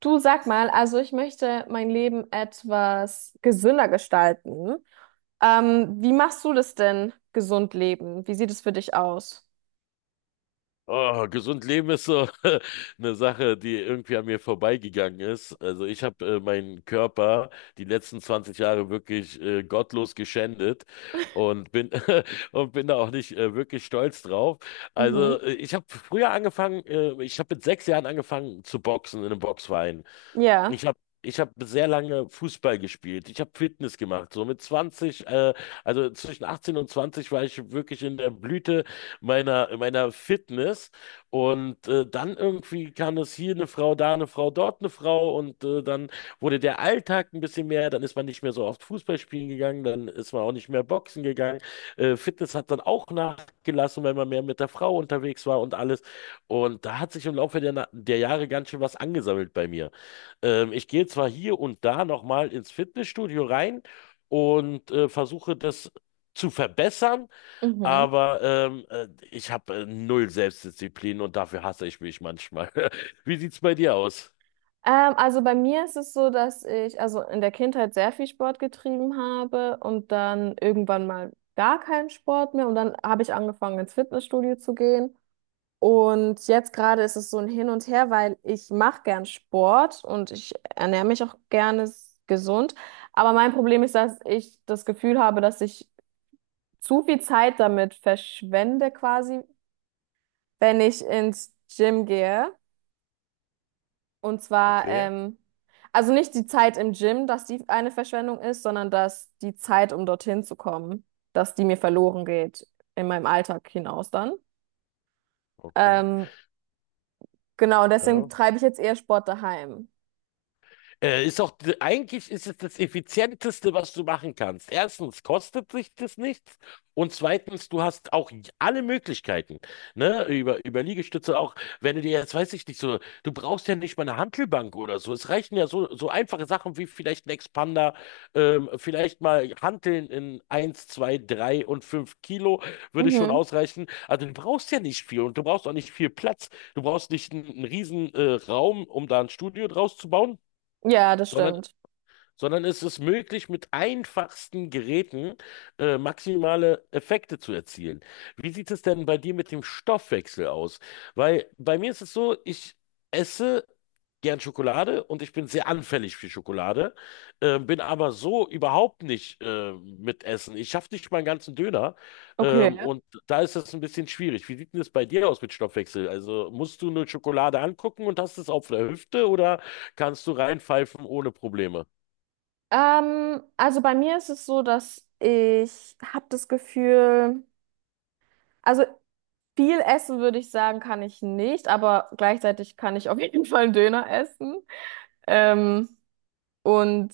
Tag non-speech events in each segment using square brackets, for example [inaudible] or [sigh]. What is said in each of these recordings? Du sag mal, also ich möchte mein Leben etwas gesünder gestalten. Wie machst du das denn, gesund leben? Wie sieht es für dich aus? Oh, gesund leben ist so [laughs] eine Sache, die irgendwie an mir vorbeigegangen ist. Also ich habe meinen Körper die letzten 20 Jahre wirklich gottlos geschändet und bin [laughs] und bin da auch nicht wirklich stolz drauf. Mhm. Also ich habe mit 6 Jahren angefangen zu boxen in einem Boxverein. Ja. Ich habe ich hab sehr lange Fußball gespielt. Ich habe Fitness gemacht. So mit 20, also zwischen 18 und 20 war ich wirklich in der Blüte meiner Fitness. Und dann irgendwie kam es hier eine Frau, da eine Frau, dort eine Frau. Und dann wurde der Alltag ein bisschen mehr. Dann ist man nicht mehr so oft Fußball spielen gegangen. Dann ist man auch nicht mehr Boxen gegangen. Fitness hat dann auch nachgelassen, weil man mehr mit der Frau unterwegs war und alles. Und da hat sich im Laufe der Jahre ganz schön was angesammelt bei mir. Ich gehe zwar hier und da nochmal ins Fitnessstudio rein und versuche das zu verbessern, Mhm. aber ich habe null Selbstdisziplin und dafür hasse ich mich manchmal. [laughs] Wie sieht's bei dir aus? Also bei mir ist es so, dass ich also in der Kindheit sehr viel Sport getrieben habe und dann irgendwann mal gar keinen Sport mehr, und dann habe ich angefangen ins Fitnessstudio zu gehen. Und jetzt gerade ist es so ein Hin und Her, weil ich mache gern Sport und ich ernähre mich auch gerne gesund. Aber mein Problem ist, dass ich das Gefühl habe, dass ich zu viel Zeit damit verschwende quasi, wenn ich ins Gym gehe. Und zwar, Okay, also nicht die Zeit im Gym, dass die eine Verschwendung ist, sondern dass die Zeit, um dorthin zu kommen, dass die mir verloren geht in meinem Alltag hinaus dann. okay. Ähm, genau, deswegen Ja. treibe ich jetzt eher Sport daheim. Äh, ist auch, eigentlich ist es das Effizienteste, was du machen kannst. Erstens kostet sich das nichts und zweitens, du hast auch alle Möglichkeiten, ne? Über Liegestütze auch, wenn du dir jetzt, weiß ich nicht, so, du brauchst ja nicht mal eine Hantelbank oder so. Es reichen ja so, so einfache Sachen wie vielleicht ein Expander, vielleicht mal Hanteln in 1, 2, 3 und 5 Kilo würde schon Mhm. ausreichen. Also du brauchst ja nicht viel und du brauchst auch nicht viel Platz. Du brauchst nicht einen riesen, Raum, um da ein Studio draus zu bauen, Ja, das sondern stimmt. sondern es ist möglich, mit einfachsten Geräten maximale Effekte zu erzielen. Wie sieht es denn bei dir mit dem Stoffwechsel aus? Weil bei mir ist es so, ich esse gern Schokolade und ich bin sehr anfällig für Schokolade, bin aber so überhaupt nicht mit Essen. Ich schaffe nicht mal einen ganzen Döner, Okay. Ja. und da ist das ein bisschen schwierig. Wie sieht denn das bei dir aus mit Stoffwechsel? Also musst du eine Schokolade angucken und hast es auf der Hüfte oder kannst du reinpfeifen ohne Probleme? Also bei mir ist es so, dass ich habe das Gefühl, also viel essen würde ich sagen, kann ich nicht, aber gleichzeitig kann ich auf jeden Fall einen Döner essen. Ähm, und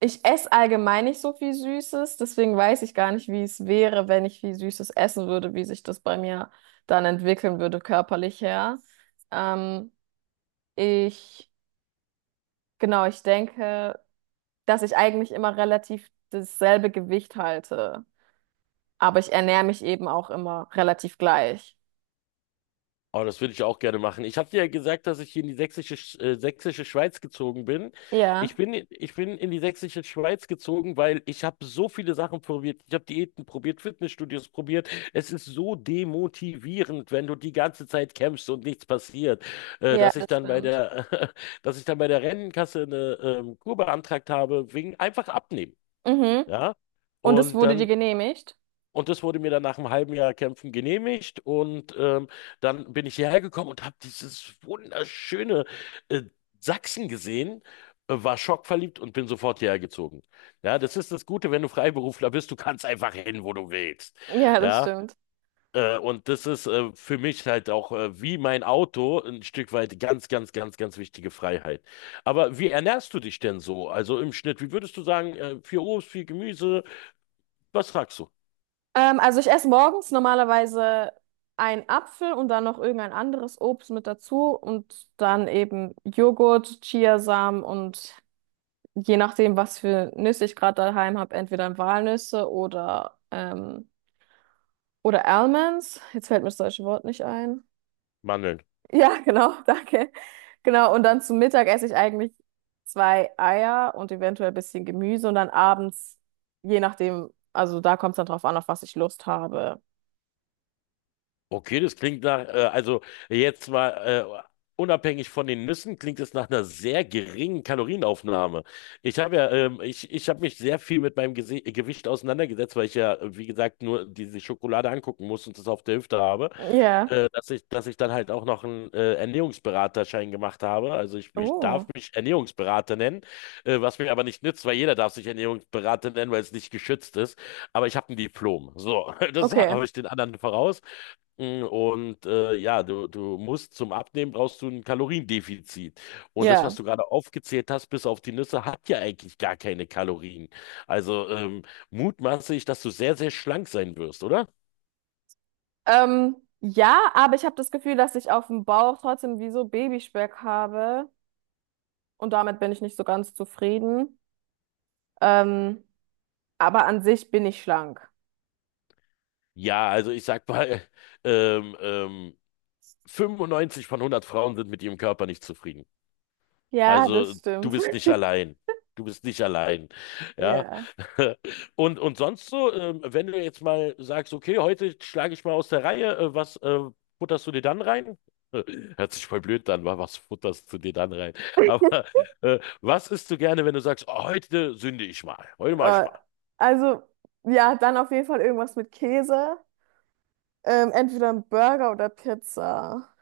ich esse allgemein nicht so viel Süßes, deswegen weiß ich gar nicht, wie es wäre, wenn ich viel Süßes essen würde, wie sich das bei mir dann entwickeln würde, körperlich her. Ähm, ich, genau, ich denke, dass ich eigentlich immer relativ dasselbe Gewicht halte. Aber ich ernähre mich eben auch immer relativ gleich. Oh, das würde ich auch gerne machen. Ich habe dir ja gesagt, dass ich hier in die sächsische Schweiz gezogen bin. Ich Ja, bin, ich bin in die sächsische Schweiz gezogen, weil ich habe so viele Sachen probiert. Ich habe Diäten probiert, Fitnessstudios probiert. Es ist so demotivierend, wenn du die ganze Zeit kämpfst und nichts passiert, ja, dass ich das dann bei stimmt. der, [laughs] dass ich dann bei der Rentenkasse eine Kur beantragt habe, wegen einfach abnehmen. Mhm. Ja. Und es Und wurde dir dann genehmigt? und das wurde mir dann nach einem halben Jahr Kämpfen genehmigt. Und dann bin ich hierher gekommen und habe dieses wunderschöne äh, Sachsen gesehen, war schockverliebt und bin sofort hierher gezogen. Ja, das ist das Gute, wenn du Freiberufler bist, du kannst einfach hin, wo du willst. Ja, das Ja, stimmt. Und das ist für mich halt auch wie mein Auto ein Stück weit ganz, ganz, ganz, ganz wichtige Freiheit. Aber wie ernährst du dich denn so? Also im Schnitt, wie würdest du sagen, viel Obst, viel Gemüse? Was fragst du? Also ich esse morgens normalerweise einen Apfel und dann noch irgendein anderes Obst mit dazu und dann eben Joghurt, Chiasamen und je nachdem, was für Nüsse ich gerade daheim habe, entweder Walnüsse oder Almonds. Jetzt fällt mir das deutsche Wort nicht ein. Mandeln. Ja, genau, [laughs] danke. Genau, und dann zum Mittag esse ich eigentlich zwei Eier und eventuell ein bisschen Gemüse und dann abends, je nachdem, also da kommt es dann drauf an, auf was ich Lust habe. Okay, das klingt nach, also jetzt mal unabhängig von den Nüssen, klingt es nach einer sehr geringen Kalorienaufnahme. Ich habe ja, ich habe mich sehr viel mit meinem Gese Gewicht auseinandergesetzt, weil ich ja, wie gesagt, nur diese Schokolade angucken muss und das auf der Hüfte habe, Ja. Dass ich dann halt auch noch einen Ernährungsberaterschein gemacht habe. Also ich darf Oh. mich Ernährungsberater nennen, was mir aber nicht nützt, weil jeder darf sich Ernährungsberater nennen, weil es nicht geschützt ist. Aber ich habe ein Diplom. So, [laughs] das Okay, habe ich den anderen voraus. Und ja, du musst zum Abnehmen brauchst du ein Kaloriendefizit. Und das, ja. was du gerade aufgezählt hast, bis auf die Nüsse, hat ja eigentlich gar keine Kalorien. Also mutmaße ich, dass du sehr, sehr schlank sein wirst, oder? Ja, aber ich habe das Gefühl, dass ich auf dem Bauch trotzdem wie so Babyspeck habe und damit bin ich nicht so ganz zufrieden. Ähm, aber an sich bin ich schlank. Ja, also ich sag mal, [laughs] ähm, ähm, 95 von 100 Frauen sind mit ihrem Körper nicht zufrieden. Ja, Also das du stimmt. bist nicht [laughs] allein. Du bist nicht allein. Ja. Ja. [laughs] Und sonst so, wenn du jetzt mal sagst, okay, heute schlage ich mal aus der Reihe, was futterst du dir dann rein? [laughs] Hört sich voll blöd an, wa? Was futterst du dir dann rein? [laughs] Aber was isst du gerne, wenn du sagst, oh, heute sünde ich mal, heute mache ich Äh, mal? also, ja, dann auf jeden Fall irgendwas mit Käse. Entweder ein Burger oder Pizza.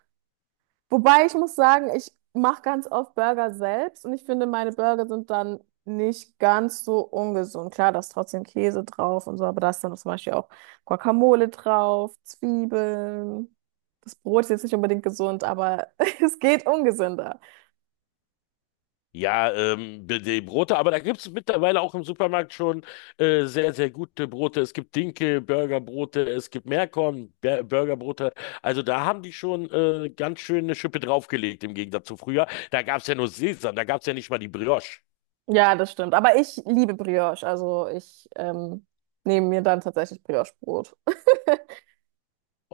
Wobei ich muss sagen, ich mache ganz oft Burger selbst und ich finde, meine Burger sind dann nicht ganz so ungesund. Klar, da ist trotzdem Käse drauf und so, aber da ist dann zum Beispiel auch Guacamole drauf, Zwiebeln. Das Brot ist jetzt nicht unbedingt gesund, aber [laughs] es geht ungesünder. Ja, die Brote, aber da gibt's mittlerweile auch im Supermarkt schon sehr, sehr gute Brote. Es gibt Dinkel, Burgerbrote, es gibt Meerkorn, Burgerbrote. Also da haben die schon ganz schön eine Schippe draufgelegt im Gegensatz zu früher. Da gab's ja nur Sesam, da gab's ja nicht mal die Brioche. Ja, das stimmt. Aber ich liebe Brioche, also ich nehme mir dann tatsächlich Brioche-Brot. [laughs]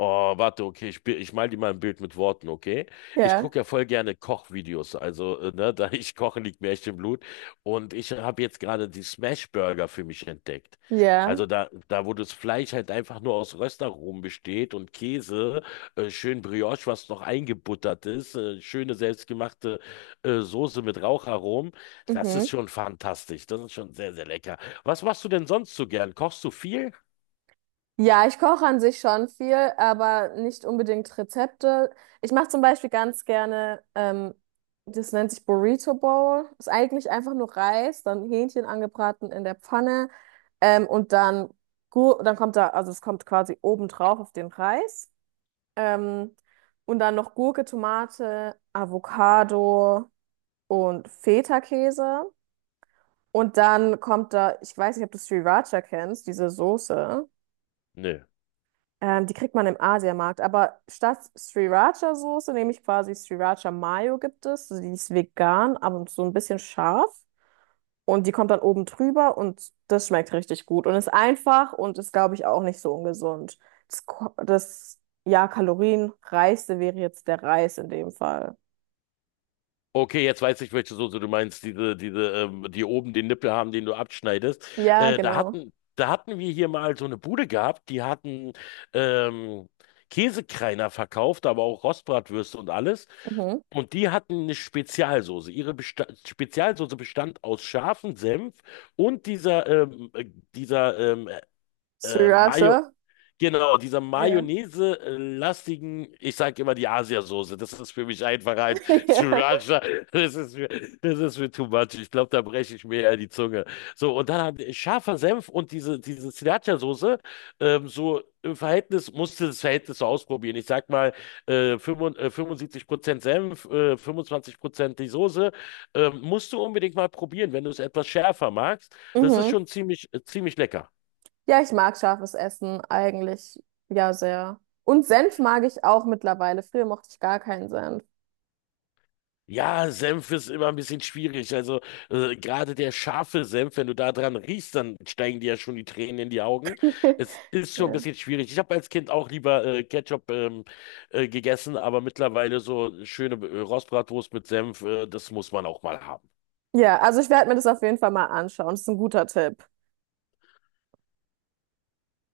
Oh, warte, okay, ich mal dir mal ein Bild mit Worten, okay? Ich Ja, gucke ja voll gerne Kochvideos, also, ne, [laughs] da ich koche, liegt mir echt im Blut. Und ich habe jetzt gerade die Smash Burger für mich entdeckt. ja, Also da, wo das Fleisch halt einfach nur aus Röstaromen besteht und Käse, schön Brioche, was noch eingebuttert ist, schöne selbstgemachte Soße mit Raucharomen, das ist mhm. schon fantastisch, das ist schon sehr, sehr lecker. Was machst du denn sonst so gern? Kochst du viel? Ja, ich koche an sich schon viel, aber nicht unbedingt Rezepte. Ich mache zum Beispiel ganz gerne, das nennt sich Burrito Bowl. Ist eigentlich einfach nur Reis, dann Hähnchen angebraten in der Pfanne, ähm, und dann, dann kommt da, also es kommt quasi oben drauf auf den Reis, ähm, und dann noch Gurke, Tomate, Avocado und Feta-Käse. Und dann kommt da, ich weiß nicht, ob du Sriracha kennst, diese Soße. Nö. Die kriegt man im Asiamarkt. Aber statt Sriracha-Soße nehme ich quasi Sriracha Mayo gibt es. Die ist vegan, aber so ein bisschen scharf. Und die kommt dann oben drüber und das schmeckt richtig gut. Und ist einfach und ist, glaube ich, auch nicht so ungesund. Das ja, kalorienreichste wäre jetzt der Reis in dem Fall. Okay, jetzt weiß ich, welche Soße du meinst, diese, die oben den Nippel haben, den du abschneidest. Ja, Äh, da genau. hatten, da hatten wir hier mal so eine Bude gehabt, die hatten ähm, Käsekreiner verkauft, aber auch Rostbratwürste und alles. Mhm. Und die hatten eine Spezialsoße. Ihre Besta Spezialsoße bestand aus scharfem Senf und dieser Mayo. Sriracha. Genau, dieser Ja. Mayonnaise-lastigen, ich sage immer die Asiasoße. Das ist für mich einfacher als [laughs] Sriracha. Das ist mir, das ist mir too much. Ich glaube, da breche ich mir eher die Zunge. So, und dann hat scharfer Senf und diese Sriracha-Soße, so im Verhältnis, musste das Verhältnis so ausprobieren. Ich sag mal, 5 75% Senf, 25% die Soße. Musst du unbedingt mal probieren, wenn du es etwas schärfer magst. Ja. Das ist Mhm. schon ziemlich, ziemlich lecker. Ja, ich mag scharfes Essen eigentlich ja sehr. Und Senf mag ich auch mittlerweile. Früher mochte ich gar keinen Senf. Ja, Senf ist immer ein bisschen schwierig. Also gerade der scharfe Senf, wenn du da dran riechst, dann steigen dir ja schon die Tränen in die Augen. [laughs] Es ist schon ein Ja. bisschen schwierig. Ich habe als Kind auch lieber Ketchup gegessen, aber mittlerweile so schöne Rostbratwurst mit Senf, das muss man auch mal haben. Ja, also ich werde mir das auf jeden Fall mal anschauen. Das ist ein guter Tipp.